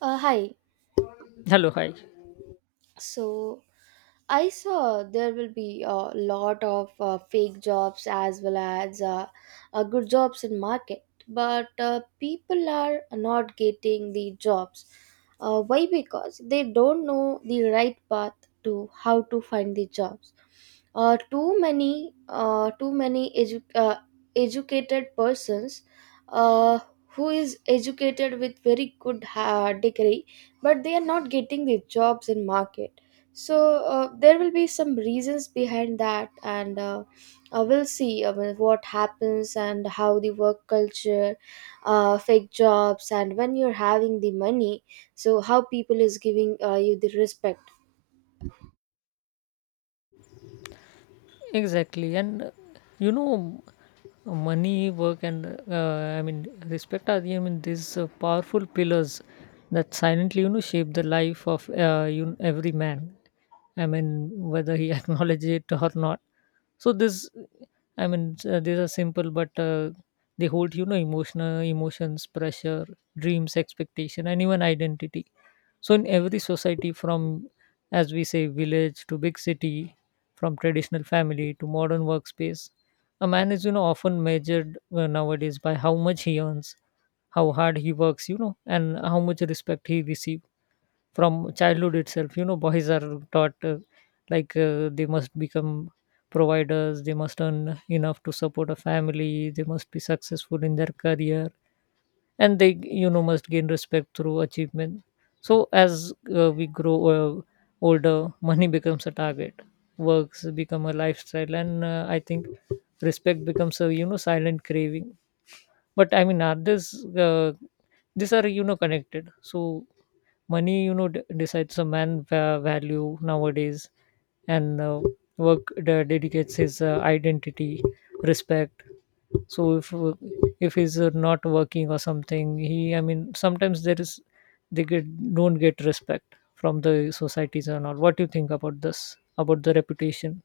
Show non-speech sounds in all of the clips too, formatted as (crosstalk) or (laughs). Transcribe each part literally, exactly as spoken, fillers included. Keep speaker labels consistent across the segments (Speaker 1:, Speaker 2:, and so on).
Speaker 1: Uh, hi,
Speaker 2: Hello, hi.
Speaker 1: so I saw there will be a lot of uh, fake jobs as well as uh, uh, good jobs in market, but uh, people are not getting the jobs. Uh, why because they don't know the right path to how to find the jobs. Uh, too many uh, too many edu- uh, educated persons, uh, who is educated with very good uh, degree, but they are not getting the jobs in market. So uh, there will be some reasons behind that, and uh, uh, we'll see, I mean, what happens, and how the work culture, uh, fake jobs, and when you're having the money, so how people is giving uh, you the respect.
Speaker 2: Exactly, and uh, you know, money, work, and uh, I mean respect are the- I mean these uh, powerful pillars that silently you know shape the life of uh, you every man. I mean whether he (laughs) acknowledges it or not. So this, I mean, s- uh, these are simple, but uh, they hold you know emotional emotions, pressure, dreams, expectation, and even identity. So in every society, from as we say village to big city, from traditional family to modern workspace. A man is, you know, often measured uh, nowadays by how much he earns, how hard he works, you know, and how much respect he receives from childhood itself. You know, boys are taught uh, like uh, they must become providers, they must earn enough to support a family, they must be successful in their career, and they you know must gain respect through achievement. So as uh, we grow uh, older, (laughs) money becomes a target, works become a lifestyle, and uh, I think respect becomes a you know silent craving. But I mean, are this uh, these are you know connected. So money, you know d- decides a man va- value nowadays, and uh, work de- dedicates his uh, identity respect. So if uh, if he's uh, not working or something, he, I mean, sometimes there is, they get, don't get respect from the societies or not. What do you think about this, about the reputation?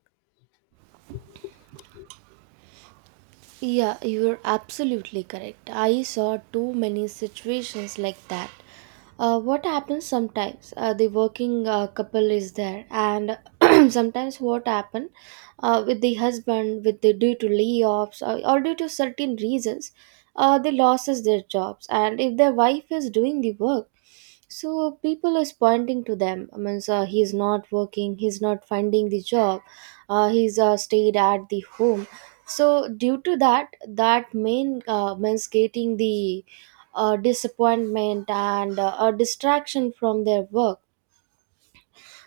Speaker 1: Yeah, you're absolutely correct. I saw too many situations like that. Uh, what happens sometimes? Uh, the working uh, couple is there, and (clears throat) sometimes what happen, uh, with the husband, with the due to layoffs or, or due to certain reasons, uh, they loses their jobs, and if their wife is doing the work, so people is pointing to them. I mean, uh, he is not working, he's not finding the job, uh, he's uh, stayed at the home, so due to that that main uh, means getting the uh, disappointment and uh, a distraction from their work.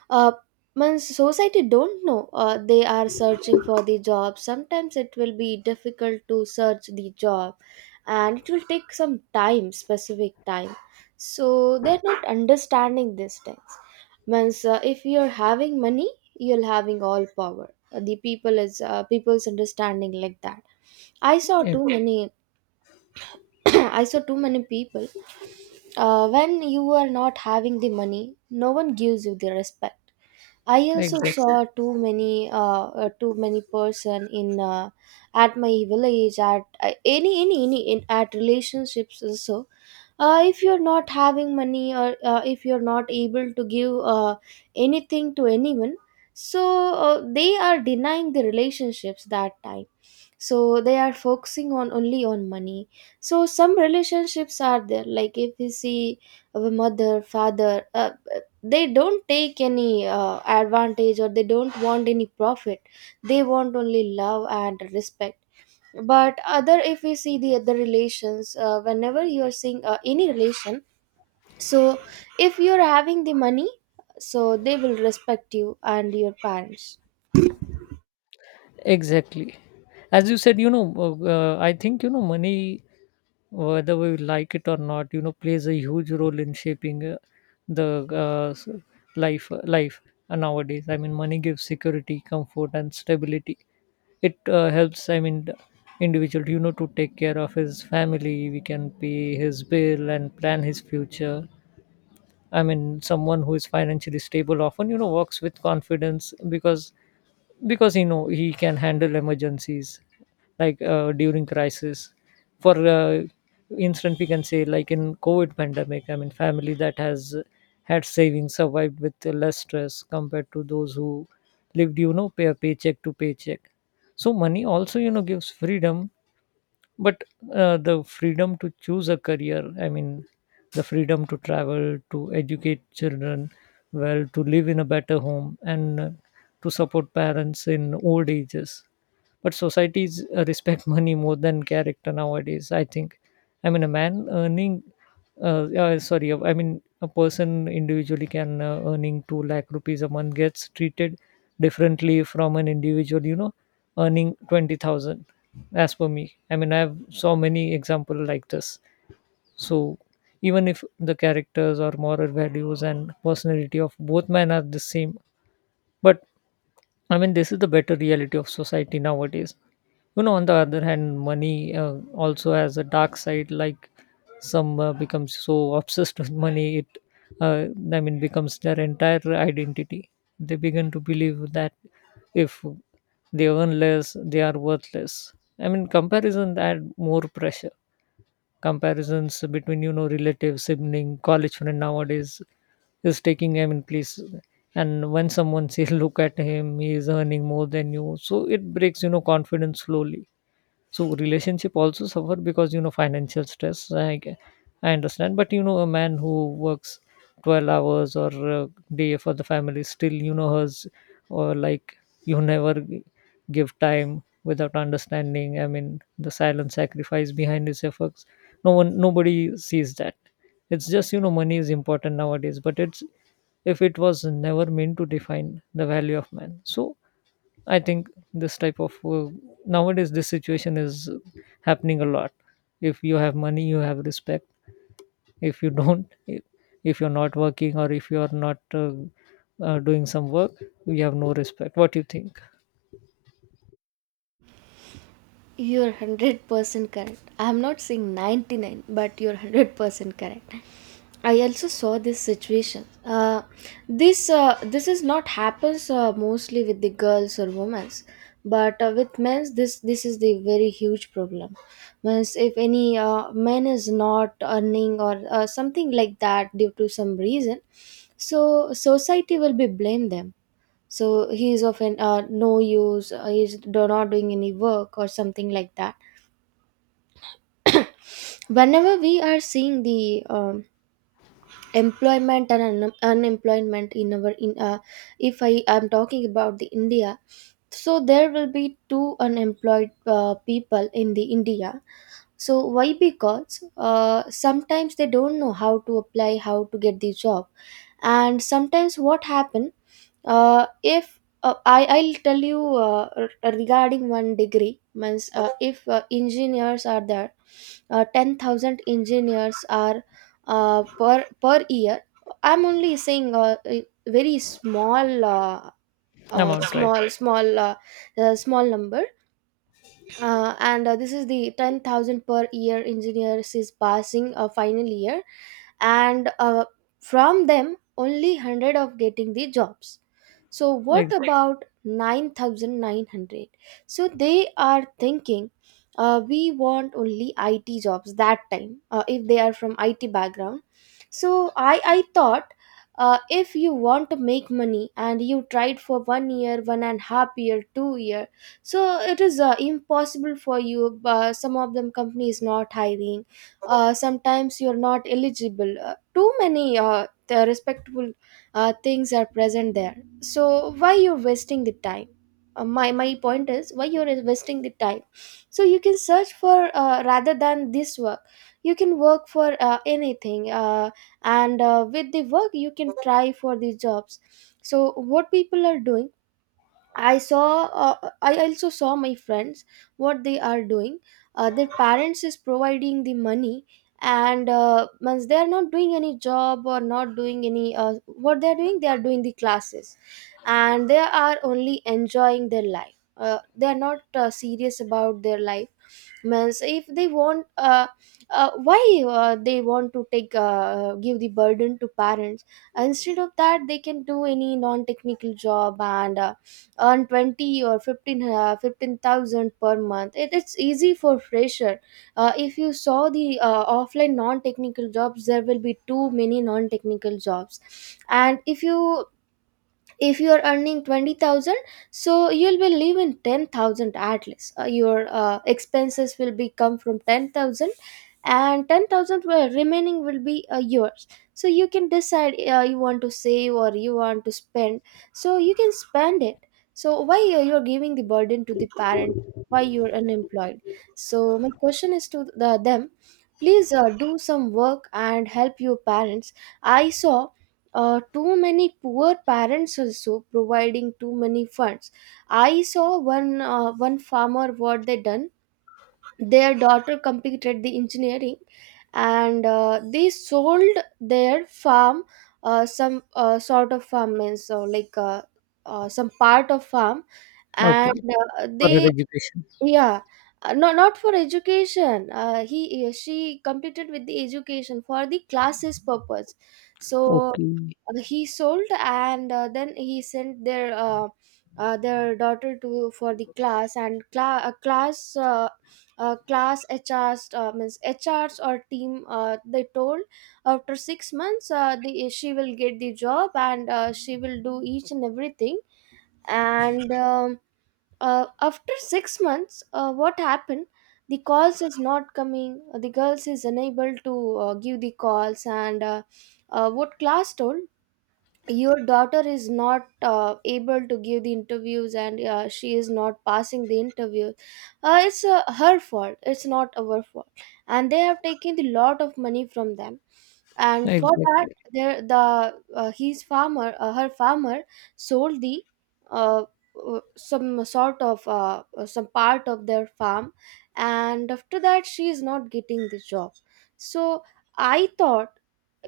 Speaker 1: uh, Man, society don't know, uh, they are searching for the job. Sometimes it will be difficult to search the job, and it will take some time, specific time, so they're not understanding these things. Means uh, if you're having money, you're having all power. Uh, the people is uh, people's understanding like that. I saw too many, (clears throat) I saw too many people. Uh, when you are not having the money, no one gives you the respect. I also
Speaker 2: Exactly,
Speaker 1: saw too many, uh, uh, too many person in uh, at my village, at uh, any any any in, at relationships also. Uh, if you're not having money, or uh, if you're not able to give uh, anything to anyone, so uh, they are denying the relationships that time. So they are focusing on only on money. So some relationships are there, like if you see a mother father, uh, they don't take any uh, advantage, or they don't want any profit. They want only love and respect. But other, if we see the other relations, uh, whenever you are seeing uh, any relation, so if you're having the money, so they will respect you and your parents.
Speaker 2: exactly. As you said, you know uh, uh, I think, you know money, whether we like it or not, you know plays a huge role in shaping uh, the uh, s- life life nowadays. I mean, money gives security, comfort, and stability. It uh, helps, I mean, the individual you know to take care of his family. We can pay his bill and plan his future. I mean, someone who is financially stable often you know works with confidence, because because he know he can handle emergencies like uh, during crisis. For uh, instance, we can say like in COVID pandemic, I mean family that has had savings survived with less stress compared to those who lived, you know pay paycheck to paycheck. So money also you know gives freedom, but uh, the freedom to choose a career, I mean the freedom to travel, to educate children well, to live in a better home, and uh, to support parents in old ages. But societies uh, respect (laughs) money more than character nowadays, I think. I mean, a man earning, uh, uh, sorry, I mean, a person individually can uh, earning two lakh rupees lakh rupees a month gets treated differently from an individual, you know, earning twenty thousand as per me. I mean, I have so many example like this. So even if the characters or moral values and personality of both men are the same, but I mean, this is the better reality of society nowadays. You know, on the other hand, money uh, also has a dark side. Like some uh, becomes so (laughs) obsessed with money, it uh, I mean becomes their entire identity. They begin to believe that if they earn less, they are worthless. I mean, comparison add more pressure. Comparisons between you know relatives, sibling, college friend nowadays is taking, I mean, place. And when someone (laughs) says, "Look at him, he is earning more than you," so it breaks you know confidence slowly, so relationship also suffer because you know financial stress. I g- I understand, but you know a man who works twelve hours or a day for the family still you know has, or like you never g- give time without understanding. I mean the silent sacrifice behind his efforts. No one, nobody sees that. It's just you know money is important nowadays, but it's, if it was never meant to define the value of man. So I think this type of uh, nowadays this situation is happening a lot. If you have money, you have respect. If you don't, i- if you're not working or if you are not uh, uh, doing some work, you have no respect. What do you think?
Speaker 1: You're one hundred percent correct. I'm not saying ninety-nine, but you're one hundred percent correct. I also saw this situation. Uh, this uh, this is not happens uh, mostly with the girls or women, but uh, with men, this this is the very huge problem. Means if any uh, man is not earning, or uh, something like that due to some reason, so society will be blame them. So he is of an uh, no use, uh, he's do- not doing any work or something like that. (coughs) Whenever we are seeing the um, employment and un- unemployment in our, in uh, if I am talking about the india, so there will be two unemployed uh, people in the india. So why? Because uh, sometimes they don't know how to apply, how to get the job. And sometimes what happen, uh, if uh, I, I'll tell you, uh, r- regarding one degree, means uh, if uh, engineers are there, uh, ten thousand engineers are uh, per per year. I'm only saying uh, a very small, uh, uh,
Speaker 2: Amount, right?
Speaker 1: small small uh, uh, small number. Uh, and uh, this is the ten thousand per year engineers is passing a final year. And uh, from them, only one hundred of getting the jobs. So what
Speaker 2: Ex-
Speaker 1: about nine thousand nine hundred? So they are thinking, uh, we want only it jobs. That time, uh, if they are from it background, so i i thought, uh, if you want to make money and you tried for one year, one and a half year, two year, so it is uh, impossible for you. Uh, some of them company is not hiring, uh, sometimes you're not eligible, uh, too many uh, the respectable uh, things are present there. So why you're wasting the time? Uh, my my point is, why you're wasting the time? So you can search for, uh, rather than this work, you can work for uh, anything, uh, and uh, with the work, you can try for the jobs. So what people are doing? I saw. Uh, I also saw my friends what they are doing. Uh, their parents is providing the money, and uh, once they are not doing any job, or not doing any uh, what they are doing, they are doing the classes, and they are only enjoying their life. Uh, they are not uh, serious about their life. Means if they want, uh, uh, why uh, they want to take uh, give the burden to parents? Instead of that, they can do any non-technical job, and uh, earn twenty or fifteen, uh, fifteen thousand per month. It, it's easy for fresher. Uh, if you saw the uh, offline non-technical jobs, there will be too many non-technical jobs. And if you, if you are earning twenty thousand, so you'll be leaving ten thousand at least. Uh, your uh, expenses will be come from ten thousand, and ten thousand will- remaining will be uh, yours. So you can decide, uh, you want to save or you want to spend, so you can spend it. So why uh, you're giving the burden to the parent? Why you're unemployed? So my question is to the them, please uh, do some work and help your parents. I saw uh, too many poor parents also providing too many funds. I saw one uh, one farmer, what they done. Their daughter completed the engineering, and uh, they sold their farm, uh, some uh, sort of farm, means so like, uh, uh, some part of farm.
Speaker 2: okay,
Speaker 1: And uh,
Speaker 2: for her
Speaker 1: they,
Speaker 2: education.
Speaker 1: yeah, uh, no, not for education. Uh, he, uh, she completed with the education for the classes purpose. So
Speaker 2: Okay,
Speaker 1: uh, he sold, and uh, then he sent their, uh, uh, their daughter to for the class. And cla- uh, class uh, uh, class H Rs, uh, means H Rs or team. Uh, they told, after six months, uh, the she will get the job, and uh, she will do each and everything. And, um, uh, after six months, uh, what happened? The calls is not coming. The girls is unable to uh, give the calls, and uh, uh, what class told? Your daughter is not uh, able to give the interviews, and uh, she is not passing the interview. Uh, it's uh, her fault, it's not our fault. And they have taken the lot of money from them, and for that,
Speaker 2: exactly,
Speaker 1: there the uh, his farmer uh, her farmer sold the, uh, uh, some sort of uh, uh, some part of their farm. And after that, she is not getting the job. So I thought,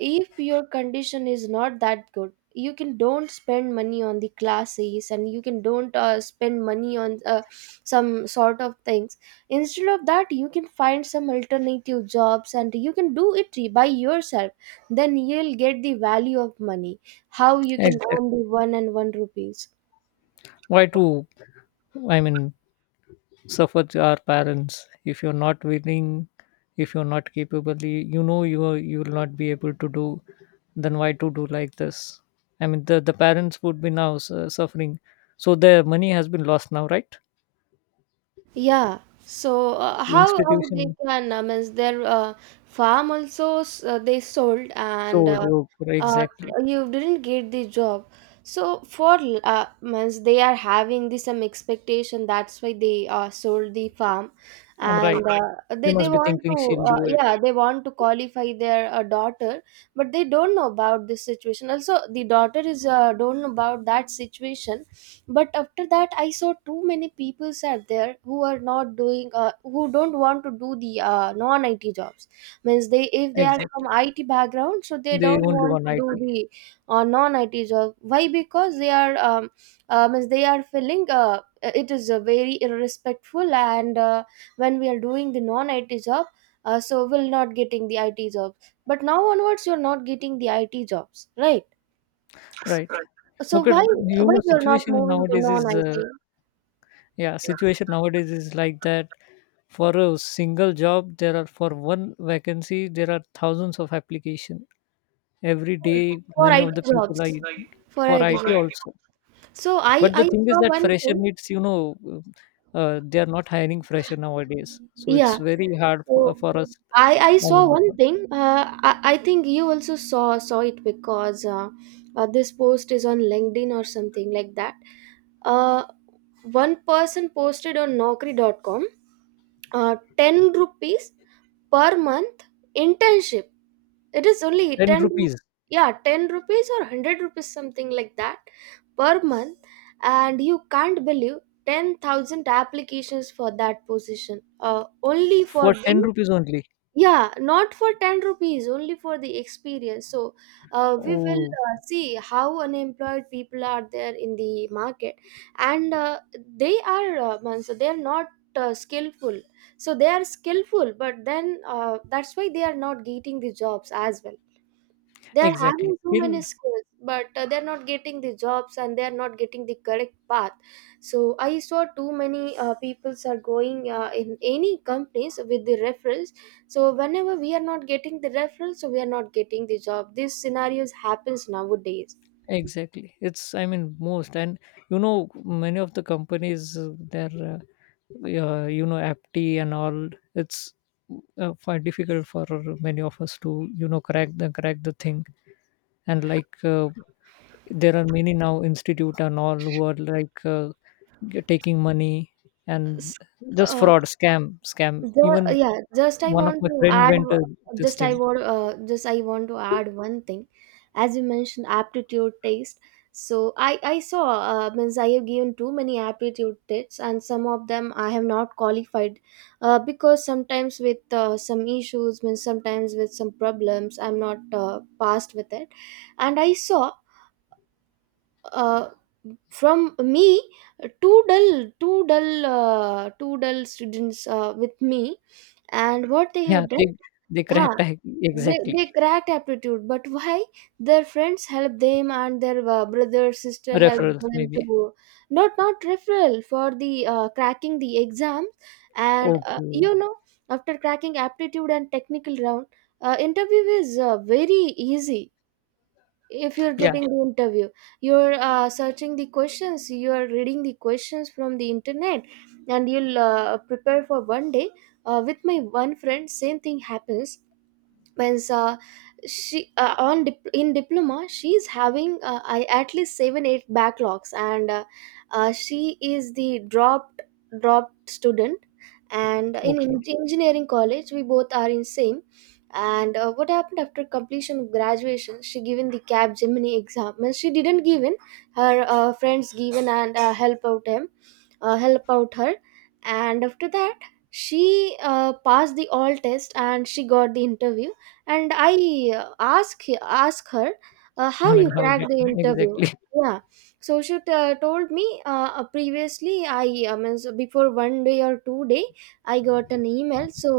Speaker 1: if your condition is not that good, you can don't spend money on the classes, and you can don't uh, spend money on uh, some sort of things. Instead of that, you can find some alternative jobs, and you can do it by yourself. Then you'll get the value of money, how you can earn
Speaker 2: exactly.
Speaker 1: the one and one rupees.
Speaker 2: Why to? I mean, suffer our parents. If you're not willing, if you're not capable, y- you know you are, you will not be able to do, then why to do like this? I mean, the, the parents would be now su- suffering. So their money has been lost now, right?
Speaker 1: Yeah. So uh,
Speaker 2: So
Speaker 1: how how they
Speaker 2: institution.
Speaker 1: can, uh, means their uh, farm also, s- uh, they sold. And
Speaker 2: Sold,
Speaker 1: uh,
Speaker 2: oh,
Speaker 1: uh,
Speaker 2: exactly,
Speaker 1: you didn't get the job. So for l- uh, means they are having the some expectation. That's why they uh, sold the farm,
Speaker 2: I'm right.
Speaker 1: and uh,
Speaker 2: They
Speaker 1: they they
Speaker 2: must be
Speaker 1: want
Speaker 2: thinking
Speaker 1: to,
Speaker 2: she'll
Speaker 1: uh,
Speaker 2: do it.
Speaker 1: yeah, they want to qualify their uh, daughter, but they don't know about this situation. Also, the daughter is uh, don't know about that situation. But after that, I saw too many people are there who are not doing, uh, who don't want to do the uh, non it jobs. Means they, if they are from
Speaker 2: Exactly,
Speaker 1: it background, so they
Speaker 2: they
Speaker 1: don't
Speaker 2: only
Speaker 1: want
Speaker 2: want
Speaker 1: to
Speaker 2: it.
Speaker 1: do the uh, non it job. Why? Because they are, um, uh, means they are feeling uh, it is uh, very irrespectful. And uh, when we are doing the non it job, uh, so we'll not getting the it job. But now onwards, you're not getting the it jobs, right?
Speaker 2: Right.
Speaker 1: So
Speaker 2: Because,
Speaker 1: why
Speaker 2: you
Speaker 1: why
Speaker 2: know
Speaker 1: you're not
Speaker 2: situation
Speaker 1: moving to
Speaker 2: nowadays
Speaker 1: non
Speaker 2: is
Speaker 1: it?
Speaker 2: uh, yeah, situation nowadays is like that. For a single job, there are for one vacancy, there are thousands of application every day.
Speaker 1: For
Speaker 2: Many
Speaker 1: I T
Speaker 2: of the people are.
Speaker 1: jobs. For
Speaker 2: For
Speaker 1: I T
Speaker 2: I T
Speaker 1: jobs.
Speaker 2: also.
Speaker 1: So I
Speaker 2: But
Speaker 1: I
Speaker 2: the thing is
Speaker 1: saw
Speaker 2: that
Speaker 1: one
Speaker 2: fresher
Speaker 1: thing.
Speaker 2: needs, you know, uh, they are not hiring fresher nowadays. So
Speaker 1: Yeah.
Speaker 2: it's very hard for,
Speaker 1: So
Speaker 2: for us.
Speaker 1: I I
Speaker 2: I
Speaker 1: saw
Speaker 2: mean,
Speaker 1: one
Speaker 2: for
Speaker 1: thing. Uh, I I think you also saw saw it, because uh, uh, this post is on LinkedIn or something like that. Uh, one person posted on naukri dot com, uh, ten rupees per month internship. It is only
Speaker 2: ten
Speaker 1: ten,
Speaker 2: rupees
Speaker 1: yeah, ten rupees or one hundred rupees, something like that, per month. And you can't believe, ten thousand applications for that position. Uh, only for
Speaker 2: for ten
Speaker 1: the,
Speaker 2: rupees only.
Speaker 1: yeah, not for ten rupees, only for the experience. So uh, we will
Speaker 2: Oh,
Speaker 1: uh, see how unemployed people are there in the market. And uh, they are, uh, man, so they are not uh, skillful, so they are skillful, but then uh, that's why they are not getting the jobs as well. They're
Speaker 2: exactly.
Speaker 1: having too many
Speaker 2: Skill,
Speaker 1: skills, but uh, they're not getting the jobs, and they're not getting the correct path. So I saw too many uh, peoples are going uh, in any companies with the referrals. So whenever we are not getting the referrals, so we are not getting the job. This scenarios happens nowadays.
Speaker 2: exactly. It's, I mean, most. And, you know, many of the companies, uh, they uh, uh, you know apti and all. It's uh, quite difficult for many of us to you know crack the crack the thing. And like uh, there are many now institute and all who are like uh, g- taking money. And
Speaker 1: S-
Speaker 2: just
Speaker 1: uh,
Speaker 2: fraud, scam scam
Speaker 1: The
Speaker 2: even.
Speaker 1: yeah, just I
Speaker 2: One of
Speaker 1: want
Speaker 2: my
Speaker 1: to
Speaker 2: friend
Speaker 1: add.
Speaker 2: went to this
Speaker 1: Just I
Speaker 2: thing.
Speaker 1: want, uh, just I want to add one thing. As you mentioned, aptitude test. So I I saw, uh, means I have given too many aptitude tests, and some of them I have not qualified, uh, because sometimes with uh, some issues, means sometimes with some problems, I'm not uh, passed with it, and I saw, uh, from me, two dull two dull uh, two dull students uh, with me, and what they
Speaker 2: Yeah,
Speaker 1: have
Speaker 2: they
Speaker 1: done.
Speaker 2: they
Speaker 1: ah,
Speaker 2: cracked. I-
Speaker 1: they,
Speaker 2: exactly.
Speaker 1: they cracked aptitude, but why? Their friends help them, and their uh, brother sister help
Speaker 2: Referrals,
Speaker 1: them
Speaker 2: maybe.
Speaker 1: to not not referral for the uh, cracking the exam. And uh,
Speaker 2: Okay.
Speaker 1: you know after cracking aptitude and technical round, uh, interview is uh, very easy. If you're
Speaker 2: Yeah.
Speaker 1: getting the interview, you're uh, searching the questions, you are reading the questions from the internet, and you'll uh, prepare for one day. Uh, with my one friend, same thing happens. Means, uh, she uh, on dip- in diploma, she's having uh, I, at least seven eight backlogs, and uh, uh, she is the dropped dropped student. And in
Speaker 2: Okay.
Speaker 1: en- engineering college, we both are in same. And uh, what happened, after completion of graduation she given the Cap Gemini exam, means she didn't given. Her uh, friends given, and uh, help out him uh, help out her. And after that, she uh, passed the all test, and she got the interview. And I uh, ask ask her, uh,
Speaker 2: I
Speaker 1: how you
Speaker 2: mean, how
Speaker 1: cracked
Speaker 2: did.
Speaker 1: the interview.
Speaker 2: Exactly.
Speaker 1: Yeah. So she t- told me, uh, uh, previously I uh, means before one day or two day I got an email, so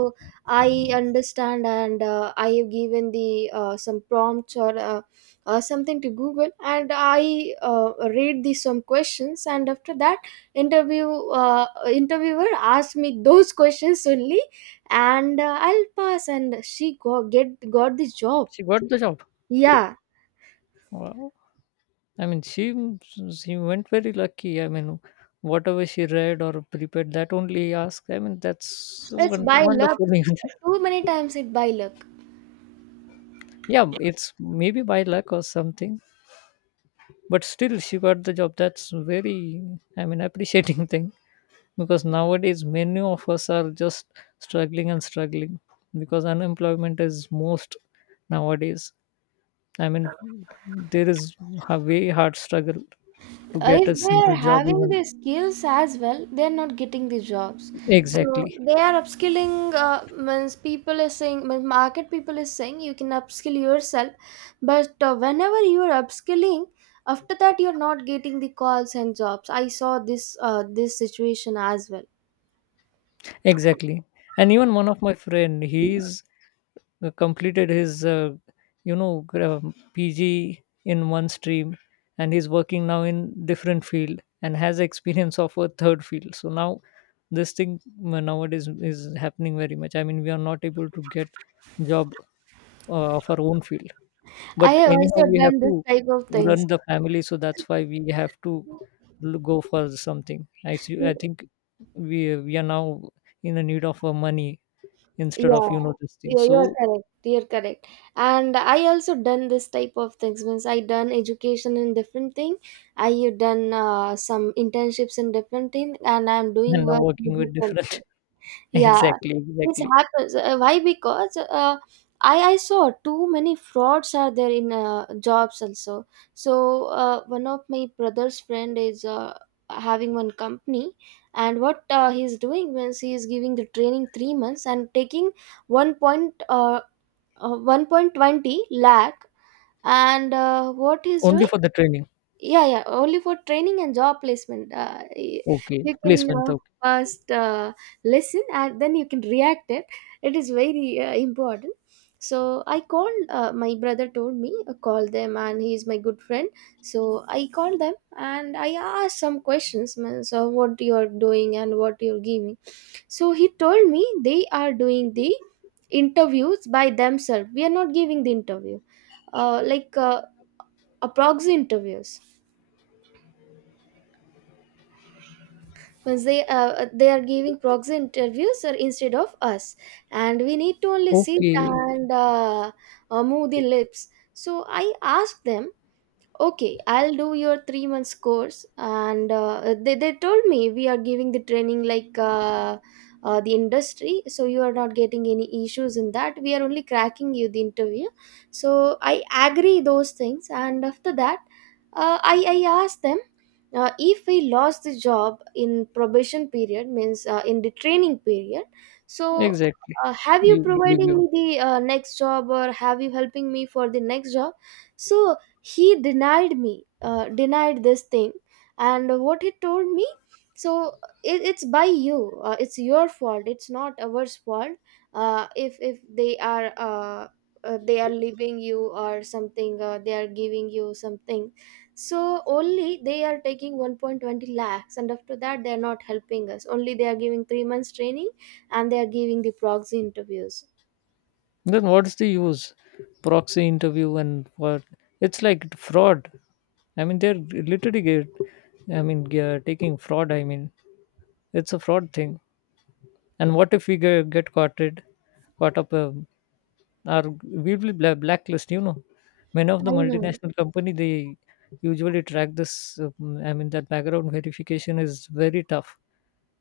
Speaker 1: I understand. And uh, I have given the uh, some prompts, or uh, uh, something to Google. And I uh, read the some questions. And after that, interview, uh, interviewer asked me those (laughs) questions only. And uh, I'll pass, and she go, get got this
Speaker 2: (laughs)
Speaker 1: job.
Speaker 2: She got the job.
Speaker 1: Yeah,
Speaker 2: Wow. I mean, she she went very lucky. I mean, whatever she read or prepared, that only asked. I mean, that's
Speaker 1: it's
Speaker 2: won-
Speaker 1: by luck.
Speaker 2: wonderful. (laughs)
Speaker 1: Too many times it by luck.
Speaker 2: Yeah, it's maybe by luck or something, but still she got the job. That's very, I mean, appreciating (laughs) thing, because nowadays many of us are just struggling and struggling, because unemployment is most nowadays. I mean, there is a very hard struggle to
Speaker 1: Uh,
Speaker 2: get
Speaker 1: if
Speaker 2: a
Speaker 1: they're
Speaker 2: single job
Speaker 1: having
Speaker 2: even.
Speaker 1: the skills as well, they're not getting the jobs. So
Speaker 2: Exactly.
Speaker 1: they are upskilling, uh, means people is saying, means market people is saying you can upskill yourself. But uh, whenever you are upskilling, after that you're not getting the calls and jobs. I saw this uh, this situation as well.
Speaker 2: Exactly. And even one of my friend, he's uh, completed his, uh, you know, gra- P G in one stream, and he's working now in different field and has experience of a third field. So now this thing uh, nowadays is happening very much. I mean, we are not able to get job uh, of our own field,
Speaker 1: I
Speaker 2: but
Speaker 1: have
Speaker 2: anyhow,
Speaker 1: also
Speaker 2: we have
Speaker 1: done this
Speaker 2: to
Speaker 1: type of things.
Speaker 2: run the family. So that's why we have to l- go for something. I see. I think we we are now in the need of uh, money instead of
Speaker 1: Yeah.
Speaker 2: you know this thing.
Speaker 1: Yeah, you are
Speaker 2: So,
Speaker 1: correct. You're correct. And I also done this type of things. Means I done education in different thing. I done uh, some internships in different thing, and I'm doing
Speaker 2: and now
Speaker 1: work in
Speaker 2: working with
Speaker 1: different
Speaker 2: different.
Speaker 1: thing.
Speaker 2: (laughs)
Speaker 1: Yeah,
Speaker 2: Exactly,
Speaker 1: this
Speaker 2: exactly.
Speaker 1: happens. Uh, why? Because uh, I I saw too many frauds are there in uh, jobs also. So uh, one of my brother's friend is uh, having one company, and what uh, he's doing, means he is giving the training three months and taking one point uh, uh, one point twenty lakh. And uh, what he's
Speaker 2: Only
Speaker 1: doing.
Speaker 2: for the training.
Speaker 1: Yeah, yeah, only for training and job placement. Uh, y-
Speaker 2: Okay,
Speaker 1: you can
Speaker 2: placement.
Speaker 1: uh,
Speaker 2: Okay.
Speaker 1: first uh, listen and then you can react it. It is very uh, important. So I called. Uh, my brother told me, uh, call them, and he is my good friend. So I called them and I asked some questions, man. So what you are doing and what you are giving? So he told me they are doing the interviews by themselves. We are not giving the interview, uh, like uh, a proxy interviews. Means they uh, they are giving proxy interviews or instead of us, and we need to only sit
Speaker 2: Okay,
Speaker 1: and uh, uh, move the lips. So I asked them, okay, I'll do your three months course. And uh, they, they told me we are giving the training like uh, uh, the industry, so you are not getting any issues in that, we are only cracking you the interview. So I agree those things, and after that, uh, i i asked them, uh, if we lost the job in probation period, means uh, in the training period. So,
Speaker 2: exactly,
Speaker 1: uh, have you
Speaker 2: you believe
Speaker 1: providing
Speaker 2: you.
Speaker 1: me the uh, next job, or have you helping me for the next job? So he denied me, uh, denied this thing. And what he told me, so it, it's by you, uh, it's your fault, it's not ours fault. Uh, if if they are uh, uh, they are leaving you or something, uh, they are giving you something. So only they are taking one point twenty lakhs, and after that they are not helping us, only they are giving three months training, and they are giving the proxy interviews.
Speaker 2: Then what's the use? Proxy interview and what? It's like fraud. I mean, they're literally get, I mean, ge- taking fraud. I mean, it's a fraud thing. And what if we get, get caught it, caught up, uh, are we will bla blacklist, you know. Many of the
Speaker 1: I know.
Speaker 2: multinational company, they usually track this. um, I mean, that background verification is very tough.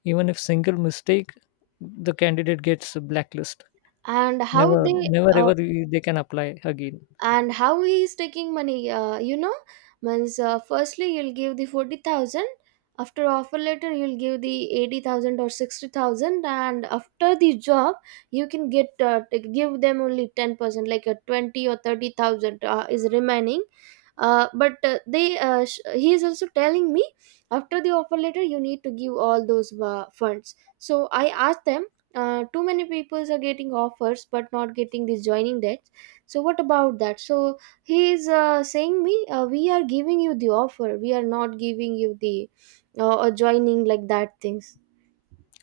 Speaker 2: Even if single mistake, the candidate gets a blacklist.
Speaker 1: and how
Speaker 2: Never,
Speaker 1: they
Speaker 2: never,
Speaker 1: uh,
Speaker 2: ever they can apply again.
Speaker 1: and how he is taking money, uh, you know means uh, firstly you'll give the forty thousand. After offer letter you'll give the eighty thousand or sixty thousand, and after the job you can get, uh, t- give them only ten percent like a twenty or thirty thousand, uh, is remaining. Uh, but uh, they uh, sh- he is also telling me, after the offer letter you need to give all those uh, funds. So I asked them, uh, too many people are getting offers but not getting this joining date. So what about that? So he is uh, saying me, uh, we are giving you the offer, we are not giving you the uh, adjoining like that things.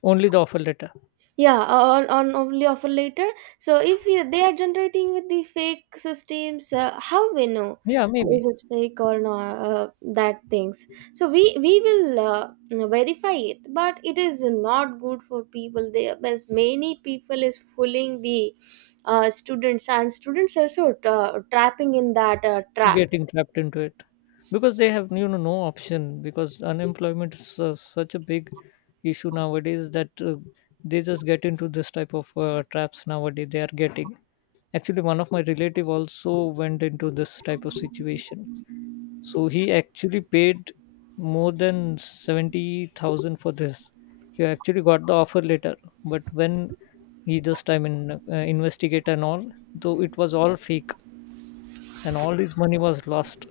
Speaker 2: Only the offer letter.
Speaker 1: Yeah, uh, on, on only offer later. So if you, they are generating with the fake systems, uh, how we know
Speaker 2: Yeah,
Speaker 1: is
Speaker 2: maybe.
Speaker 1: it fake or not, uh, that things. So we we will uh, verify it, but it is not good for people there, as many people is fooling the uh, students, and students also uh, trapping in that uh, trap.
Speaker 2: Getting trapped into it, because they have you know no option. Because unemployment is uh, such a big issue nowadays that uh, they just get into this type of uh, traps nowadays they are getting. Actually, one of my relative also went into this type of situation. So he actually paid more than seventy thousand for this. He actually got the offer later, but when he just, I mean, uh, investigate and all, though it was all fake, and all his money was lost.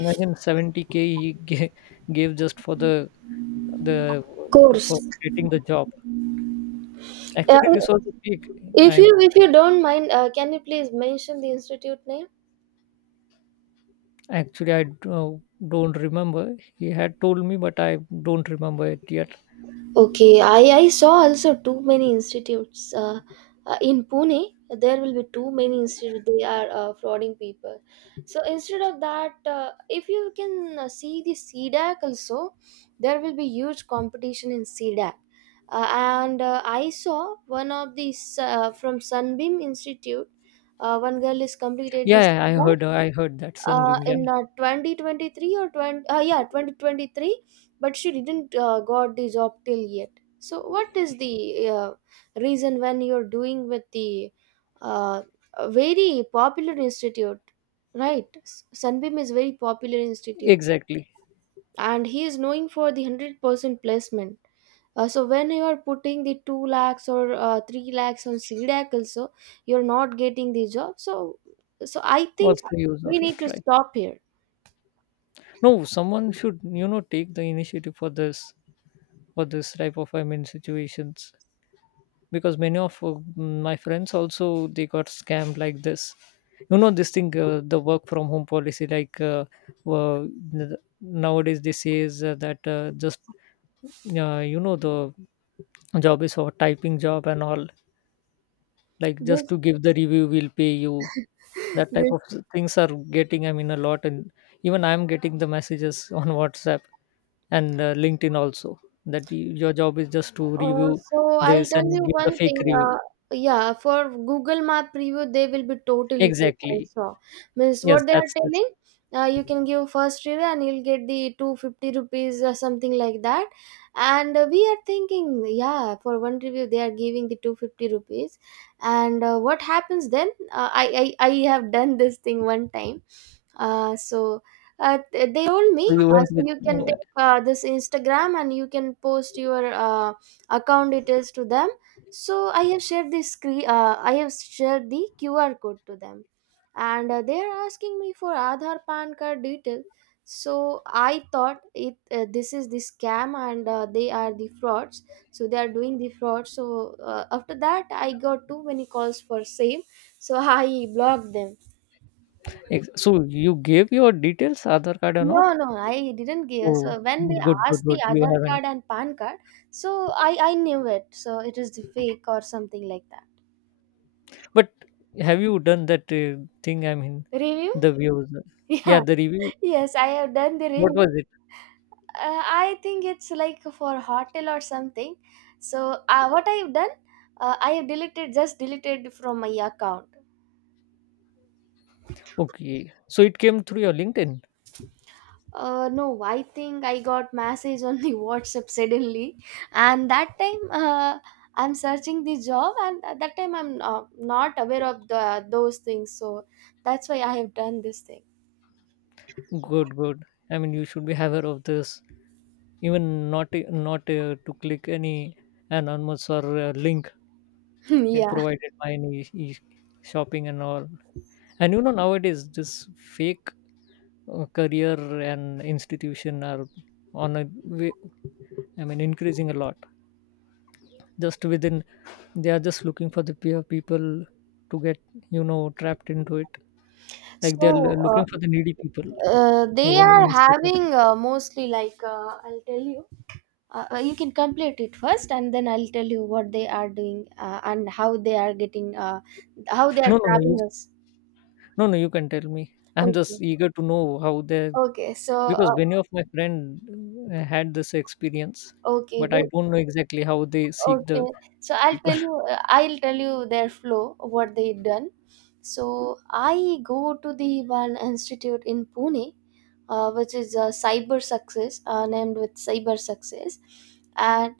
Speaker 2: Imagine seventy k he gave, gave just for the the to-
Speaker 1: Course.
Speaker 2: for getting the job.
Speaker 1: uh,
Speaker 2: Actually, this was the peak.
Speaker 1: if
Speaker 2: I
Speaker 1: you if you don't mind, uh, can you please mention the institute name?
Speaker 2: actually, I do- don't remember. He had told me, but I don't remember it yet.
Speaker 1: Okay, I, I saw also too many institutes. Uh, uh, in Pune, there will be too many institutes. They are uh, frauding people. So instead of that, uh, if you can uh, see the see dack also, there will be huge competition in see dack. Uh, and uh, I saw one of these uh, from Sunbeam Institute. Uh, one girl is completed this
Speaker 2: Yeah, yeah, I heard I heard that
Speaker 1: uh,
Speaker 2: Sunbeam. Yeah,
Speaker 1: in uh, twenty twenty-three, or 20 uh, yeah, twenty twenty-three. But she didn't uh, got the job till yet. So what is the uh, reason, when you're doing with the uh, a very popular institute? Right, S- sunbeam is very popular institute,
Speaker 2: exactly.
Speaker 1: and he is known for the one hundred percent placement. Uh, so when you are putting the two lakhs or uh, three lakhs on CDAC also, you're not getting the job. So, so I
Speaker 2: What's
Speaker 1: think
Speaker 2: the use of
Speaker 1: we need
Speaker 2: it,
Speaker 1: to
Speaker 2: right?
Speaker 1: stop here.
Speaker 2: No, someone should you know take the initiative for this, for this type of, I mean, situations. Because many of uh, my friends also they got scammed like this. You know this thing, uh, the work from home policy, like uh, uh, n- nowadays this is uh, that uh, just uh, you know the job is a typing job and all, like
Speaker 1: Des-
Speaker 2: just to give the review we'll pay you.
Speaker 1: (laughs)
Speaker 2: That type
Speaker 1: Desde,
Speaker 2: of things are getting, I mean, a lot. And even I'm getting the messages (laughs) on WhatsApp and uh, LinkedIn also, that y- your job is just to
Speaker 1: Uh,
Speaker 2: review
Speaker 1: so I'll
Speaker 2: this
Speaker 1: tell
Speaker 2: and
Speaker 1: you
Speaker 2: give the
Speaker 1: one
Speaker 2: fake
Speaker 1: thing.
Speaker 2: review.
Speaker 1: Uh, yeah, for Google Map review, they will be totally fake. I
Speaker 2: Exactly.
Speaker 1: saw. Means
Speaker 2: Yes,
Speaker 1: what they are
Speaker 2: that's it.
Speaker 1: telling, uh, you can give first review and you'll get the two fifty rupees or something like that. And uh, we are thinking, yeah, for one review they are giving the two fifty rupees. And uh, what happens then? Uh, I, I I have done this thing one time. Uh, so uh, th- they told me,
Speaker 2: So you
Speaker 1: uh,
Speaker 2: went
Speaker 1: so
Speaker 2: with
Speaker 1: you can
Speaker 2: uh,
Speaker 1: take uh, this Instagram and you can post your. Uh, account details to them. So I have shared this screen, uh, I have shared the Q R code to them, and uh, they are asking me for Aadhar pan card detail. So I thought it, uh, this is the scam, and uh, they are the frauds. So they are doing the fraud. So uh, after that, I got too many calls for same. So (laughs) I blocked them.
Speaker 2: ex- so you gave your details, Aadhaar card or
Speaker 1: no
Speaker 2: not?
Speaker 1: no I didn't give. So
Speaker 2: Oh,
Speaker 1: when they
Speaker 2: good, good,
Speaker 1: asked the
Speaker 2: good. You
Speaker 1: Aadhar
Speaker 2: haven't.
Speaker 1: card and pan card, so i i knew it, so it is the fake or something like that.
Speaker 2: But have you done that uh, thing? I mean,
Speaker 1: Review? (laughs)
Speaker 2: the views. uh, Yeah,
Speaker 1: Yeah.
Speaker 2: the review.
Speaker 1: Yes, I have done the
Speaker 2: What was
Speaker 1: review.
Speaker 2: it?
Speaker 1: Uh, I think it's like for hotel or something. So uh, what I've done, uh, I have deleted just deleted from my account.
Speaker 2: Okay. So it came through your LinkedIn.
Speaker 1: Uh, no, I think I got message on the (laughs) WhatsApp suddenly, and that time uh, I'm searching the job, and at that time I'm uh, not aware of the those things. So that's why I have done this thing.
Speaker 2: Good, good. I mean, you should be aware of this. Even not uh, not uh, to click any anonymous or uh, link
Speaker 1: (laughs)
Speaker 2: uh,
Speaker 1: Yeah.
Speaker 2: provided by any e- e-, shopping and all. And you know, nowadays, this fake uh, career and institution are on a way, I mean, increasing a lot. Just within, they are just looking for the peer people to get, you know, trapped into it. Like they're
Speaker 1: So
Speaker 2: l-
Speaker 1: uh,
Speaker 2: looking for the needy people
Speaker 1: uh, they
Speaker 2: who are
Speaker 1: are
Speaker 2: in search of.
Speaker 1: having uh, mostly like, uh, I'll tell you. Uh, uh, you can complete it first, and then I'll tell you what they are doing, uh, and how they are getting, uh, how they are
Speaker 2: No, no, no, you,
Speaker 1: trapping us.
Speaker 2: no, no, you can tell me. I'm
Speaker 1: Okay,
Speaker 2: just eager to know how they,
Speaker 1: okay. So
Speaker 2: because
Speaker 1: uh,
Speaker 2: many of my friend uh, had this experience,
Speaker 1: okay,
Speaker 2: but I don't know exactly how they seek
Speaker 1: okay,
Speaker 2: the
Speaker 1: so I'll
Speaker 2: people
Speaker 1: tell you,
Speaker 2: (laughs)
Speaker 1: I'll tell you their flow, what they done. So I go to the one institute in Pune, uh, which is a cyber success, uh, named with cyber success, and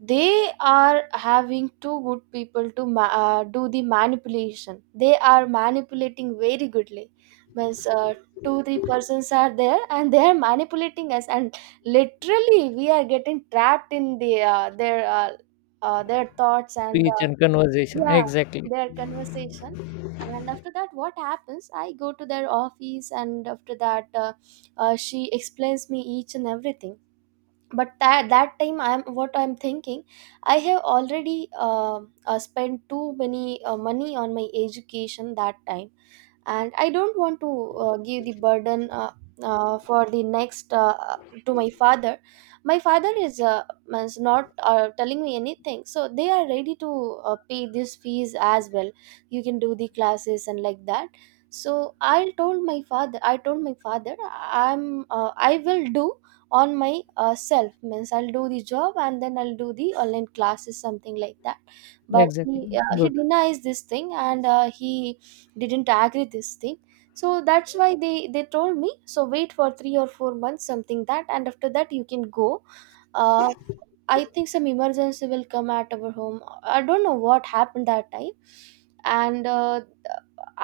Speaker 1: they are having two good people to ma- uh, do the manipulation. They are manipulating very goodly. Means uh, two three persons are there and they are manipulating us, and literally we are getting trapped in the uh, their uh, uh, their thoughts and
Speaker 2: speech
Speaker 1: uh,
Speaker 2: and conversation.
Speaker 1: yeah,
Speaker 2: Exactly.
Speaker 1: their conversation. And after that, what happens, I go to their office. And after that, uh, uh, she explains me each and everything. But that that time, I'm what I'm thinking, I have already uh, uh, spent too many uh, money on my education that time. And I don't want to uh, give the burden, uh, uh, for the next, uh, to my father. My father is uh, is not uh, telling me anything, so they are ready to uh, pay this fees as well. You can do the classes and like that. So I told my father, i told my father i'm uh, I will do on my uh, self, means I'll do the job and then I'll do the online classes, something like that. But
Speaker 2: Exactly,
Speaker 1: he, uh, he
Speaker 2: good.
Speaker 1: denies this thing, and uh, he didn't agree this thing. So that's why they they told me, so wait for three or four months, something that, and after that you can go. uh, I think some emergency will come at our home. I don't know what happened that time, and uh,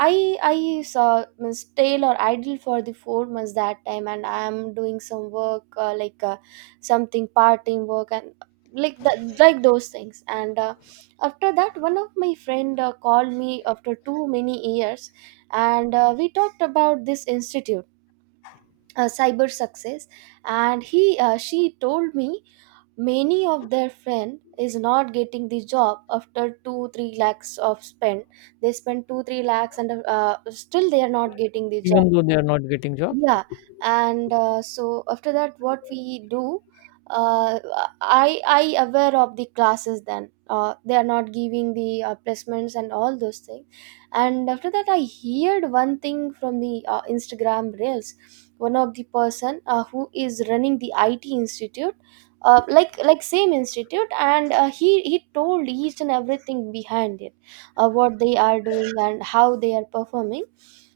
Speaker 1: I I saw, means stale or idle for the four months that time, and I am doing some work, uh, like uh, something part time work and like that, like those things. And uh, after that, one of my friend uh, called me after too many years, and uh, we talked about this institute, uh, cyber success, and he uh, she told me many of their friend is not getting the job after two three lakhs of spend. They spend two three lakhs and uh, still they are not getting the job.
Speaker 2: Even though they are not getting job.
Speaker 1: Yeah. And uh, so after that, what we do, uh, i i aware of the classes. Then uh, they are not giving the uh, placements and all those things. And after that, I heard one thing from the uh, Instagram reels. One of the person uh, who is running the IT institute, uh, like like same institute, and uh, he he told each and everything behind it, uh, what they are doing and how they are performing.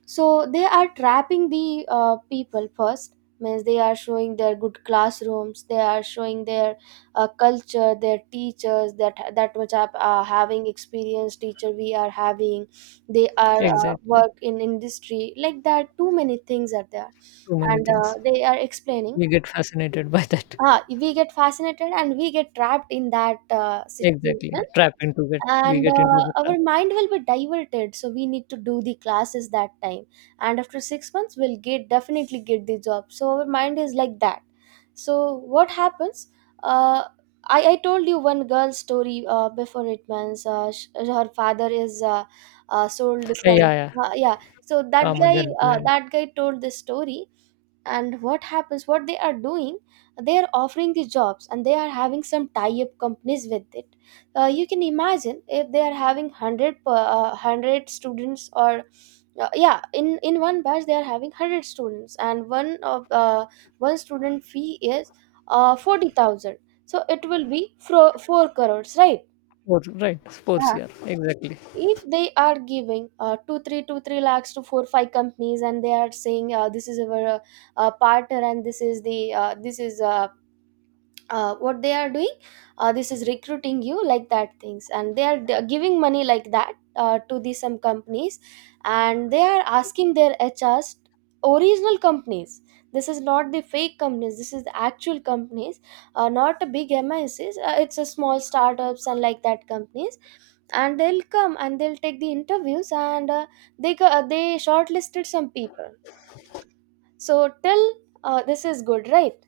Speaker 1: So they are trapping the uh, people first. Means they are showing their good classrooms, they are showing their uh, culture, their teachers, that that much are uh, having experienced teacher we are having. They are uh,
Speaker 2: Exactly,
Speaker 1: work in industry, like that too many things are there.
Speaker 2: too many
Speaker 1: And uh,
Speaker 2: things.
Speaker 1: they are explaining.
Speaker 2: We get fascinated (laughs) by that.
Speaker 1: Ah we get fascinated and we get trapped in that uh, situation.
Speaker 2: Exactly, trap into it. We
Speaker 1: And
Speaker 2: get into
Speaker 1: uh,
Speaker 2: the
Speaker 1: our
Speaker 2: trap.
Speaker 1: mind will be diverted, so we need to do the classes that time. And after six months we'll get definitely get the job. So our mind is like that. So what happens, uh, I, I told you one girl story uh, before it. Means uh, sh- her father is, uh, uh,
Speaker 2: Uh,
Speaker 1: sold
Speaker 2: Yeah, yeah,
Speaker 1: some. Uh, yeah, so that
Speaker 2: farmer
Speaker 1: guy,
Speaker 2: than
Speaker 1: uh,
Speaker 2: plant.
Speaker 1: that guy told this story. And what happens, what they are doing, they are offering the jobs and they are having some tie-up companies with it. Uh, you can imagine, if they are having hundred per, uh, hundred students, or uh, yeah, in in one batch they are having hundred students, and one of uh, one student fee is uh, forty thousand. So it will be fro- four crores, right?
Speaker 2: Or, right, sports year. Exactly,
Speaker 1: If they are giving uh, two three two three lakhs to four five companies, and they are saying uh, this is our uh, uh, partner, and this is the uh, this is uh, uh, what they are doing, uh, this is recruiting you like that things, and they are d- giving money like that uh, to these some companies. And they are asking their HRs, original companies, this is not the fake companies, this is the actual companies. Uh, not a big mscs, uh, it's a small startups and like that companies. And they'll come and they'll take the interviews, and uh, they go- uh, they shortlisted some people. So till, uh, this is good, right?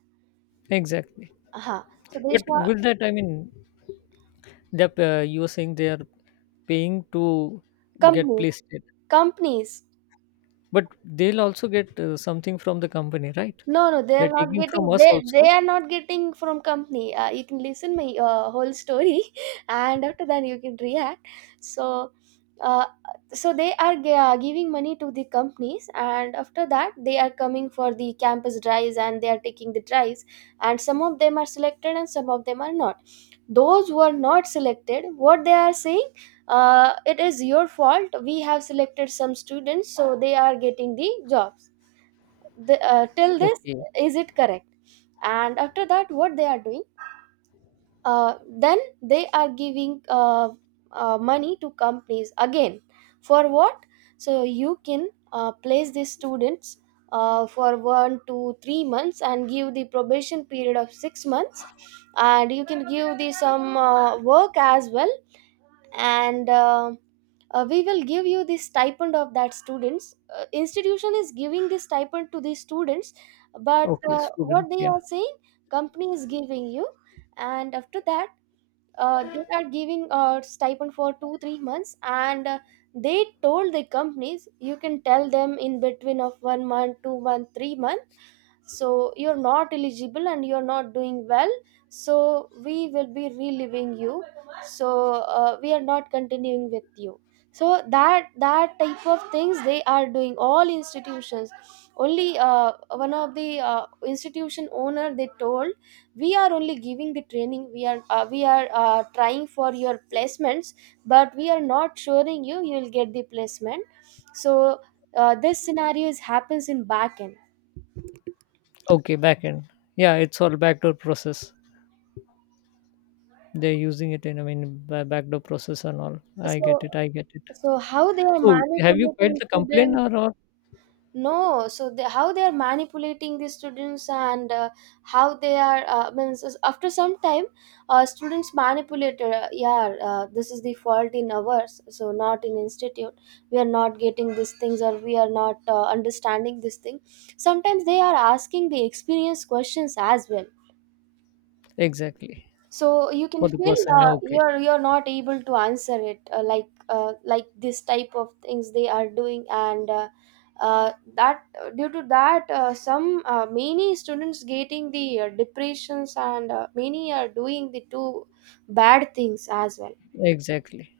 Speaker 2: exactly.
Speaker 1: Uh-huh. So they
Speaker 2: But
Speaker 1: short
Speaker 2: with that, I mean, that uh, you were saying they are paying to get
Speaker 1: companies.
Speaker 2: placed it,
Speaker 1: Companies.
Speaker 2: but they'll also get uh, something from the company, right?
Speaker 1: No, no, they are
Speaker 2: They're
Speaker 1: not
Speaker 2: taking from
Speaker 1: getting.
Speaker 2: us
Speaker 1: They they
Speaker 2: also.
Speaker 1: are not getting from company. Uh, you can listen my uh, whole story, (laughs) and after that you can react. So, uh, so they are g- uh, giving money to the companies, and after that they are coming for the campus drives, and they are taking the drives, and some of them are selected, and some of them are not. Those who are not selected, what they are saying, uh, it is your fault. We have selected some students, so they are getting the jobs. The, uh, till this,
Speaker 2: Okay,
Speaker 1: is it correct? And after that, what they are doing, uh, then they are giving uh, uh, money to companies again. For what? So you can uh, place these students, uh, for one to three months, and give the probation period of six months. And you can give the some uh, work as well. And uh, uh, we will give you the stipend of that students. Uh, institution is giving the stipend to the students. But
Speaker 2: okay,
Speaker 1: uh,
Speaker 2: student.
Speaker 1: what they
Speaker 2: Yeah,
Speaker 1: are saying, company is giving you. And after that, uh, they are giving a stipend for two three months, and uh, they told the companies, you can tell them in between of one month, two month, three month, so you're not eligible and you're not doing well, so we will be relieving you. So uh, we are not continuing with you. So that that type of things they are doing, all institutions. Only uh, one of the uh, institution owner they told, we are only giving the training, we are uh, we are uh, trying for your placements, but we are not assuring you you will get the placement. So uh, this scenario is happens in back end.
Speaker 2: okay, back end. Yeah, it's all backdoor process. They're using it in, I mean, ba backdoor process and all. I get
Speaker 1: so
Speaker 2: it. I get it.
Speaker 1: so how they are
Speaker 2: So have you filed
Speaker 1: manipulating
Speaker 2: the complaint
Speaker 1: students.
Speaker 2: or or
Speaker 1: No, so they, how they are manipulating the students, and uh, how they are, uh, means is after some time, uh, students manipulated, uh, yeah, uh, this is the fault in ours, so not in institute. We are not getting these things, or we are not uh, understanding this thing. Sometimes they are asking the experience questions as well.
Speaker 2: exactly.
Speaker 1: So you can
Speaker 2: For the
Speaker 1: feel
Speaker 2: person.
Speaker 1: uh,
Speaker 2: Okay.
Speaker 1: you're you're not able to answer it, uh, like uh, like this type of things they are doing, and uh, uh, that due to that uh, some uh, many students getting the uh, depressions, and uh, many are doing the two bad things as well.
Speaker 2: Exactly.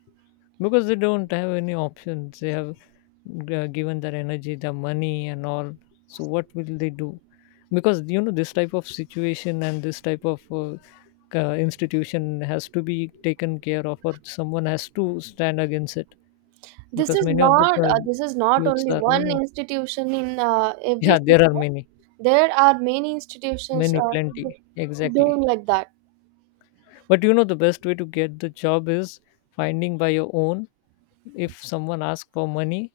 Speaker 2: Because they don't have any options. They have g given their energy, their money and all. So what will they do? Because, you know, this type of situation and this type of uh, c institution has to be taken care of or someone has to stand against it
Speaker 1: This
Speaker 2: because
Speaker 1: is
Speaker 2: many of the
Speaker 1: not,
Speaker 2: uh,
Speaker 1: uh, this is not
Speaker 2: youths
Speaker 1: only
Speaker 2: are, you
Speaker 1: one
Speaker 2: know,
Speaker 1: institution in uh,
Speaker 2: (laughs)
Speaker 1: every
Speaker 2: yeah, there are
Speaker 1: sector.
Speaker 2: many.
Speaker 1: There are many institutions
Speaker 2: Many,
Speaker 1: uh,
Speaker 2: plenty,
Speaker 1: doing
Speaker 2: exactly.
Speaker 1: like that.
Speaker 2: But you know, the best way to get the job is finding by your own. If someone asks for money,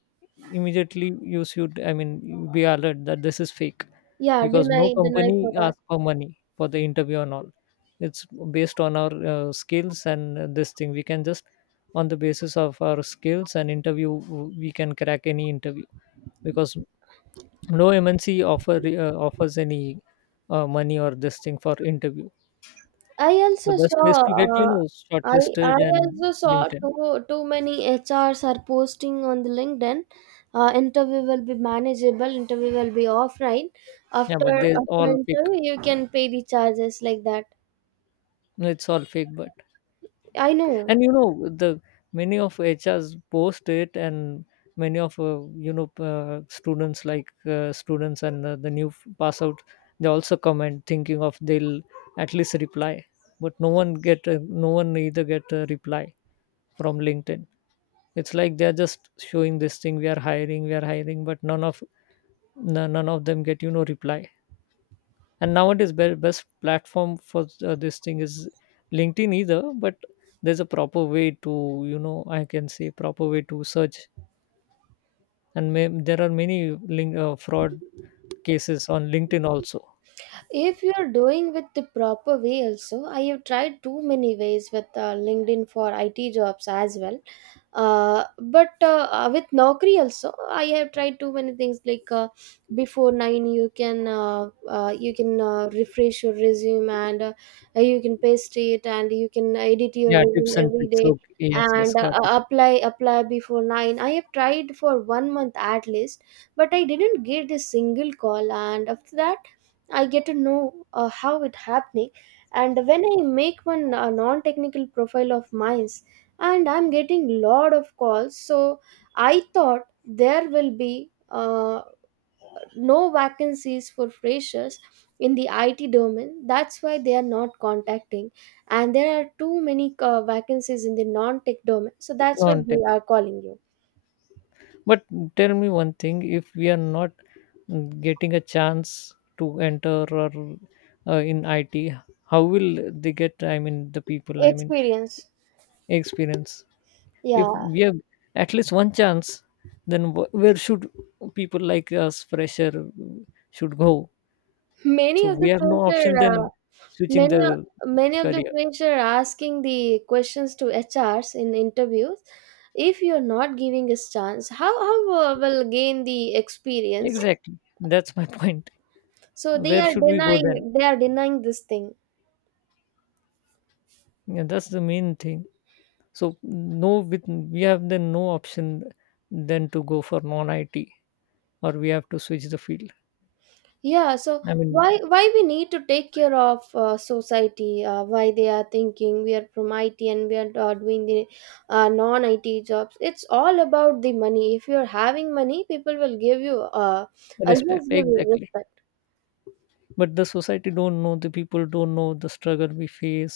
Speaker 2: immediately you should, I mean, you be alert that this is fake
Speaker 1: Yeah,
Speaker 2: because
Speaker 1: deny
Speaker 2: no
Speaker 1: deny for
Speaker 2: company
Speaker 1: that.
Speaker 2: asks for money for the interview and all. It's based on our uh, skills and uh, this thing. We can just, on the basis of our skills and interview, we can crack any interview because no M N C offer uh, offers any uh, money or this thing for interview.
Speaker 1: I
Speaker 2: The
Speaker 1: also
Speaker 2: best
Speaker 1: saw
Speaker 2: way to get, you
Speaker 1: uh,
Speaker 2: know,
Speaker 1: I I
Speaker 2: shortlisted and
Speaker 1: also saw
Speaker 2: LinkedIn.
Speaker 1: too too many H Rs are posting on the LinkedIn. Uh, interview will be manageable. Interview will be offline.
Speaker 2: Yeah,
Speaker 1: After
Speaker 2: but they
Speaker 1: after
Speaker 2: all fake.
Speaker 1: interview, you can pay the charges like that.
Speaker 2: No, it's all fake, but
Speaker 1: I know.
Speaker 2: and you know the many of H Rs post it, and many of uh, you know uh, students like uh, students and uh, the new f- pass out, they also comment thinking of they'll at least reply, but no one get a, no one either get a reply from LinkedIn. It's like they're just showing this thing we are hiring, we are hiring, but none of none none of them get, you know, reply. And nowadays be- best platform for uh, this thing is LinkedIn either, but there's a proper way to, you know, I can say proper way to search. And may, there are many link, uh, fraud cases on LinkedIn also.
Speaker 1: If you're doing with the proper way also, I have tried too many ways with uh, LinkedIn for IT jobs as well. Uh, but uh, uh, with Naukri also, I have tried too many things like uh, before nine, you can uh, uh, you can uh, refresh your resume, and uh, you can paste it, and you can edit your
Speaker 2: Yeah, tips
Speaker 1: resume
Speaker 2: and
Speaker 1: every
Speaker 2: tricks.
Speaker 1: day,
Speaker 2: Okay, yes,
Speaker 1: and
Speaker 2: yes,
Speaker 1: uh,
Speaker 2: got it.
Speaker 1: uh, apply apply before nine. I have tried for one month at least, but I didn't get a single call. And after that, I get to know uh, how it happening. And when I make one uh, non-technical profile of mines, and I'm getting lot of calls. So I thought there will be uh, no vacancies for freshers in the I T domain, that's why they are not contacting. And there are too many uh, vacancies in the non-tech domain, so that's why
Speaker 2: On
Speaker 1: they
Speaker 2: tech.
Speaker 1: are calling you.
Speaker 2: But tell me one thing, if we are not, mm, getting a chance to enter or uh, in IT, how will they get, I mean, the people, I mean,
Speaker 1: Experience.
Speaker 2: experience. If
Speaker 1: Yeah.
Speaker 2: we have at least one chance, then wh- where should people like us, fresher, should go?
Speaker 1: (laughs) Many
Speaker 2: So
Speaker 1: of
Speaker 2: we
Speaker 1: the
Speaker 2: have no
Speaker 1: fresher,
Speaker 2: option
Speaker 1: uh,
Speaker 2: than switching
Speaker 1: Many of,
Speaker 2: the
Speaker 1: many of the
Speaker 2: career.
Speaker 1: clients are asking the questions to H Rs in interviews. If you're not giving a chance, how how uh, will gain the experience?
Speaker 2: Exactly. That's my point.
Speaker 1: So they
Speaker 2: Where
Speaker 1: are
Speaker 2: should we go then?
Speaker 1: denying they are denying this thing.
Speaker 2: Yeah, that's the main thing. So no, with we have then no option than to go for non-I T, or we have to switch the field.
Speaker 1: Yeah. So
Speaker 2: I mean,
Speaker 1: why why we need to take care of uh, society? Uh, why they are thinking we are from I T and we are uh, doing the uh, non I T jobs? It's all about the money. If you're having money, people will give you uh,
Speaker 2: respect
Speaker 1: always give you
Speaker 2: exactly.
Speaker 1: respect.
Speaker 2: But the society don't know, the people don't know the struggle we face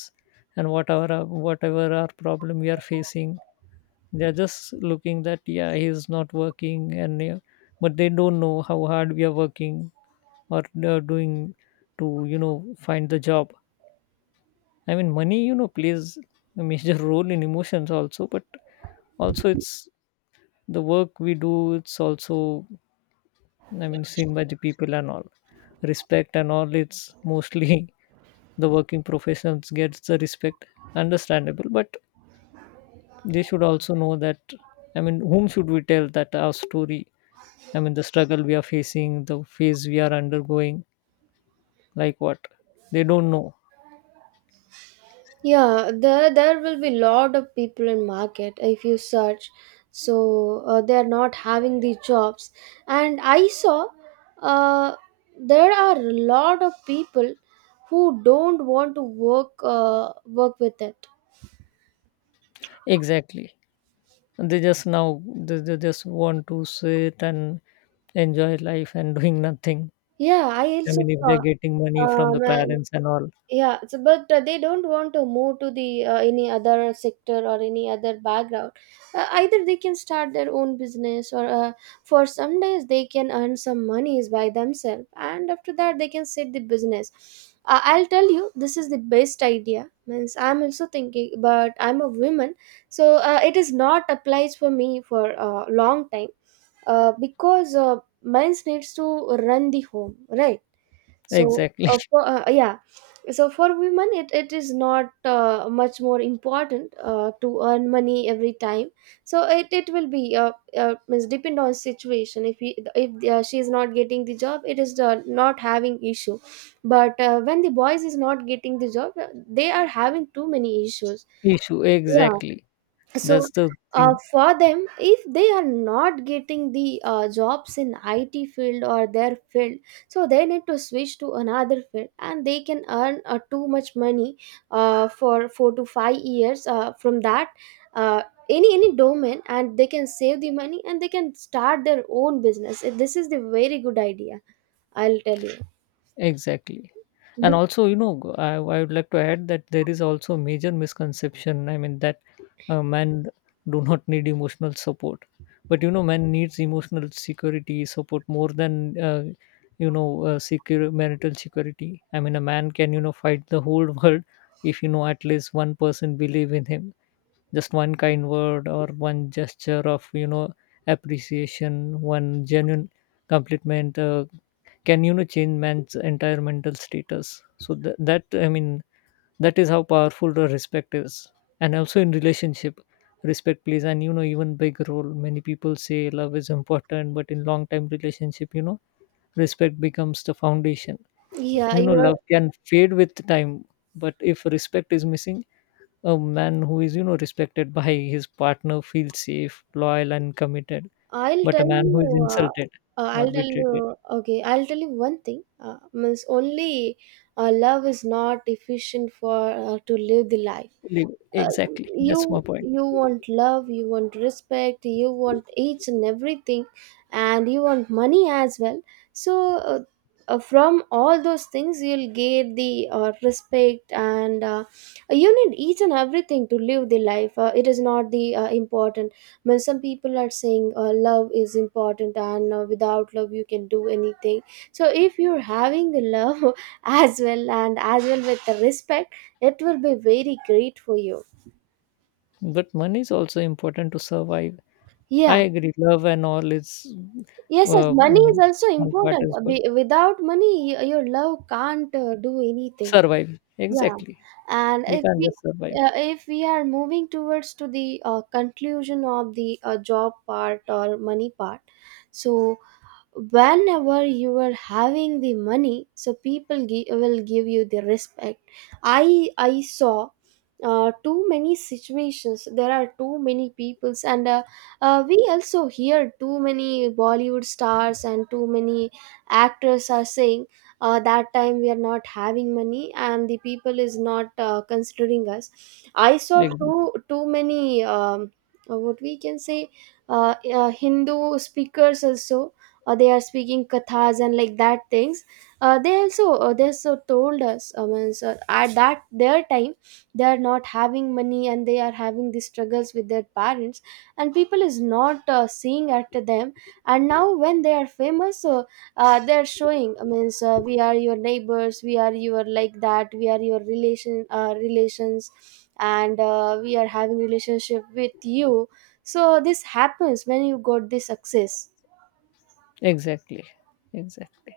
Speaker 2: and whatever our- whatever our problem we are facing, they are just looking that, yeah, he is not working and yeah, but they don't know how hard we are working or they are doing to, you know, find the job. I mean, money, you know, plays a major (laughs) role in emotions also, but also it's the work we do, it's also, I mean, seen by the people and all. Respect and all, it's mostly the working professions gets the respect, understandable, but they should also know that, I mean, whom should we tell that our story, I mean the struggle we are facing, the phase we are undergoing, like what, they don't know.
Speaker 1: Yeah, there there will be lot of people in market if you search. So uh, they are not having the jobs, and I saw uh, there are a lot of people who don't want to work uh, work with it.
Speaker 2: Exactly. And they just now they, they just want to sit and enjoy life and doing nothing.
Speaker 1: Yeah, I
Speaker 2: I
Speaker 1: also
Speaker 2: mean, if
Speaker 1: saw.
Speaker 2: they're getting money from the
Speaker 1: Um,
Speaker 2: parents and all,
Speaker 1: Yeah, it's, but uh, they don't want to move to the uh, any other sector or any other background. Uh, either they can start their own business, or uh, for some days they can earn some monies by themselves, and after that they can set the business. Uh, I'll tell you, this is the best idea. Means I'm also thinking, but I'm a woman, so uh, it is not applies for me for a long time, uh, because uh, men's needs to run the home, right? so
Speaker 2: exactly.
Speaker 1: uh, for, uh, yeah so for women it, it is not uh, much more important uh, to earn money every time. So it, it will be uh, uh, means depend on situation if he, if uh, she is not getting the job, it is the not having issue. But uh, when the boys is not getting the job, uh, they are having too many issues.
Speaker 2: (laughs) Issue
Speaker 1: Yeah.
Speaker 2: exactly.
Speaker 1: So
Speaker 2: That's the
Speaker 1: uh,
Speaker 2: thing.
Speaker 1: for them, if they are not getting the uh, jobs in IT field or their field, so they need to switch to another field and they can earn uh, too much money uh, for four to five years uh, from that uh, any any domain, and they can save the money and they can start their own business. This is the very good idea, I'll tell you.
Speaker 2: Exactly. And
Speaker 1: Be-
Speaker 2: also, you know, I I would like to add that there is also a major misconception. I mean, that uh, men do not need emotional support. But, you know, men needs emotional security support more than, uh, you know, uh, secure marital security. I mean, a man can, you know, fight the whole (laughs) world if, you know, at least one person believe in him. Just one kind word or one gesture of, you know, appreciation, one genuine compliment, uh, can, you know, change man's entire mental status. So th- that, I mean, that is how powerful the respect is. And also in relationship, respect plays and, you know, even big role. Many people say love is important, but in long time relationship, you know, respect becomes the foundation.
Speaker 1: Yeah,
Speaker 2: You know,
Speaker 1: you are.
Speaker 2: love can fade with time, but if respect is missing, a man who is, you know, respected by his partner feels safe, loyal and committed,
Speaker 1: I'll
Speaker 2: but a
Speaker 1: tell
Speaker 2: man who
Speaker 1: you.
Speaker 2: is
Speaker 1: Uh,
Speaker 2: insulted
Speaker 1: uh,
Speaker 2: or
Speaker 1: I'll tell you.
Speaker 2: betrayed
Speaker 1: Okay, I'll tell you one thing. Uh, means only uh, love is not efficient for uh, to live the life.
Speaker 2: leave.
Speaker 1: uh,
Speaker 2: Exactly, that's my
Speaker 1: you
Speaker 2: point.
Speaker 1: you want love, you want respect, you want each and everything, and you want money as well. So uh, uh, from all those things you'll get the uh, respect, and uh, you need each and everything to live the life. Uh, it is not the uh, important when some people are saying uh, love is important and uh, without love you can do anything. So if you're having the love (laughs) as well and as well with the respect, it will be very great for you.
Speaker 2: But money is also important to survive. I
Speaker 1: Yeah.
Speaker 2: agree love and all is,
Speaker 1: Yes, yes.
Speaker 2: uh, I
Speaker 1: Money is
Speaker 2: mean,
Speaker 1: also
Speaker 2: one part
Speaker 1: important.
Speaker 2: is
Speaker 1: Uh,
Speaker 2: good,
Speaker 1: be- Without money, y- your love can't uh, do anything.
Speaker 2: survive.
Speaker 1: Yeah.
Speaker 2: Exactly,
Speaker 1: And
Speaker 2: we
Speaker 1: if
Speaker 2: can't
Speaker 1: we
Speaker 2: just survive.
Speaker 1: uh, if we are moving towards to the uh, conclusion of the uh, job part or money part, so whenever you are having the money, so people gi- will give you the respect. I i saw uh, too many situations, there are too many peoples, and uh, uh, we also hear too many Bollywood stars and too many actors are saying uh, that time we are not having money and the people is not uh, considering us. I saw
Speaker 2: Ex-
Speaker 1: too too many um, uh, what we can say, uh, uh, Hindu speakers also, or they are speaking kathas and like that things. Uh, they also uh, they also told us, I mean, so at that their time they are not having money and they are having these struggles with their parents, and people is not uh, seeing after them. And now when they are famous, so uh, they're showing, I mean, so we are your neighbors, we are your like that, we are your relation uh, relations, and uh, we are having relationship with you. So this happens when you got this success.
Speaker 2: exactly, exactly.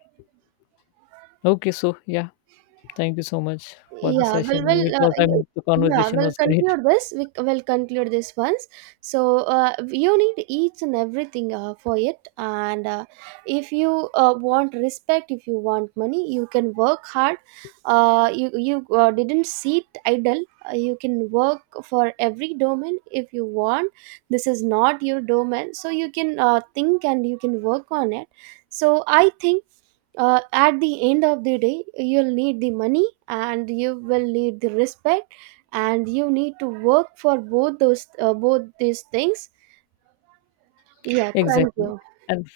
Speaker 2: Okay, so yeah, thank you so much for the
Speaker 1: Yeah,
Speaker 2: session.
Speaker 1: well, well,
Speaker 2: It
Speaker 1: uh,
Speaker 2: was, I
Speaker 1: y-
Speaker 2: mean, the
Speaker 1: Yeah,
Speaker 2: conversation
Speaker 1: we'll
Speaker 2: was great.
Speaker 1: conclude this. We will conclude this once. So uh, you need each and everything uh, for it. And uh, if you uh, want respect, if you want money, you can work hard. Uh, you you uh, didn't sit idle. Uh, you can work for every domain if you want. This is not your domain, so you can uh, think and you can work on it. So I think uh, at the end of the day you'll need the money and you will need the respect, and you need to work for both those uh, both these things. Yeah,
Speaker 2: (laughs)
Speaker 1: thank
Speaker 2: Exactly.
Speaker 1: you.
Speaker 2: and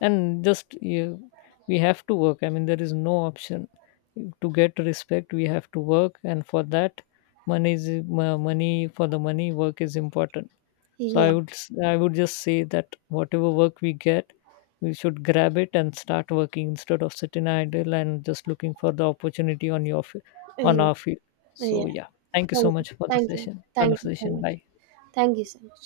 Speaker 2: and just you, we have to work, I mean, there is no option. To get respect, we have to work, and for that money is, mo- money for the money, work is important. So
Speaker 1: yeah
Speaker 2: I would s- I would just say that whatever work we get, we should grab it and start working instead of sitting idle and just looking for the opportunity on your fi- on our
Speaker 1: yeah
Speaker 2: field. So
Speaker 1: Yeah,
Speaker 2: yeah, thank you so
Speaker 1: thank you.
Speaker 2: much for the
Speaker 1: Thank you.
Speaker 2: session,
Speaker 1: Thank you so
Speaker 2: conversation,
Speaker 1: much.
Speaker 2: bye.
Speaker 1: Thank you so much.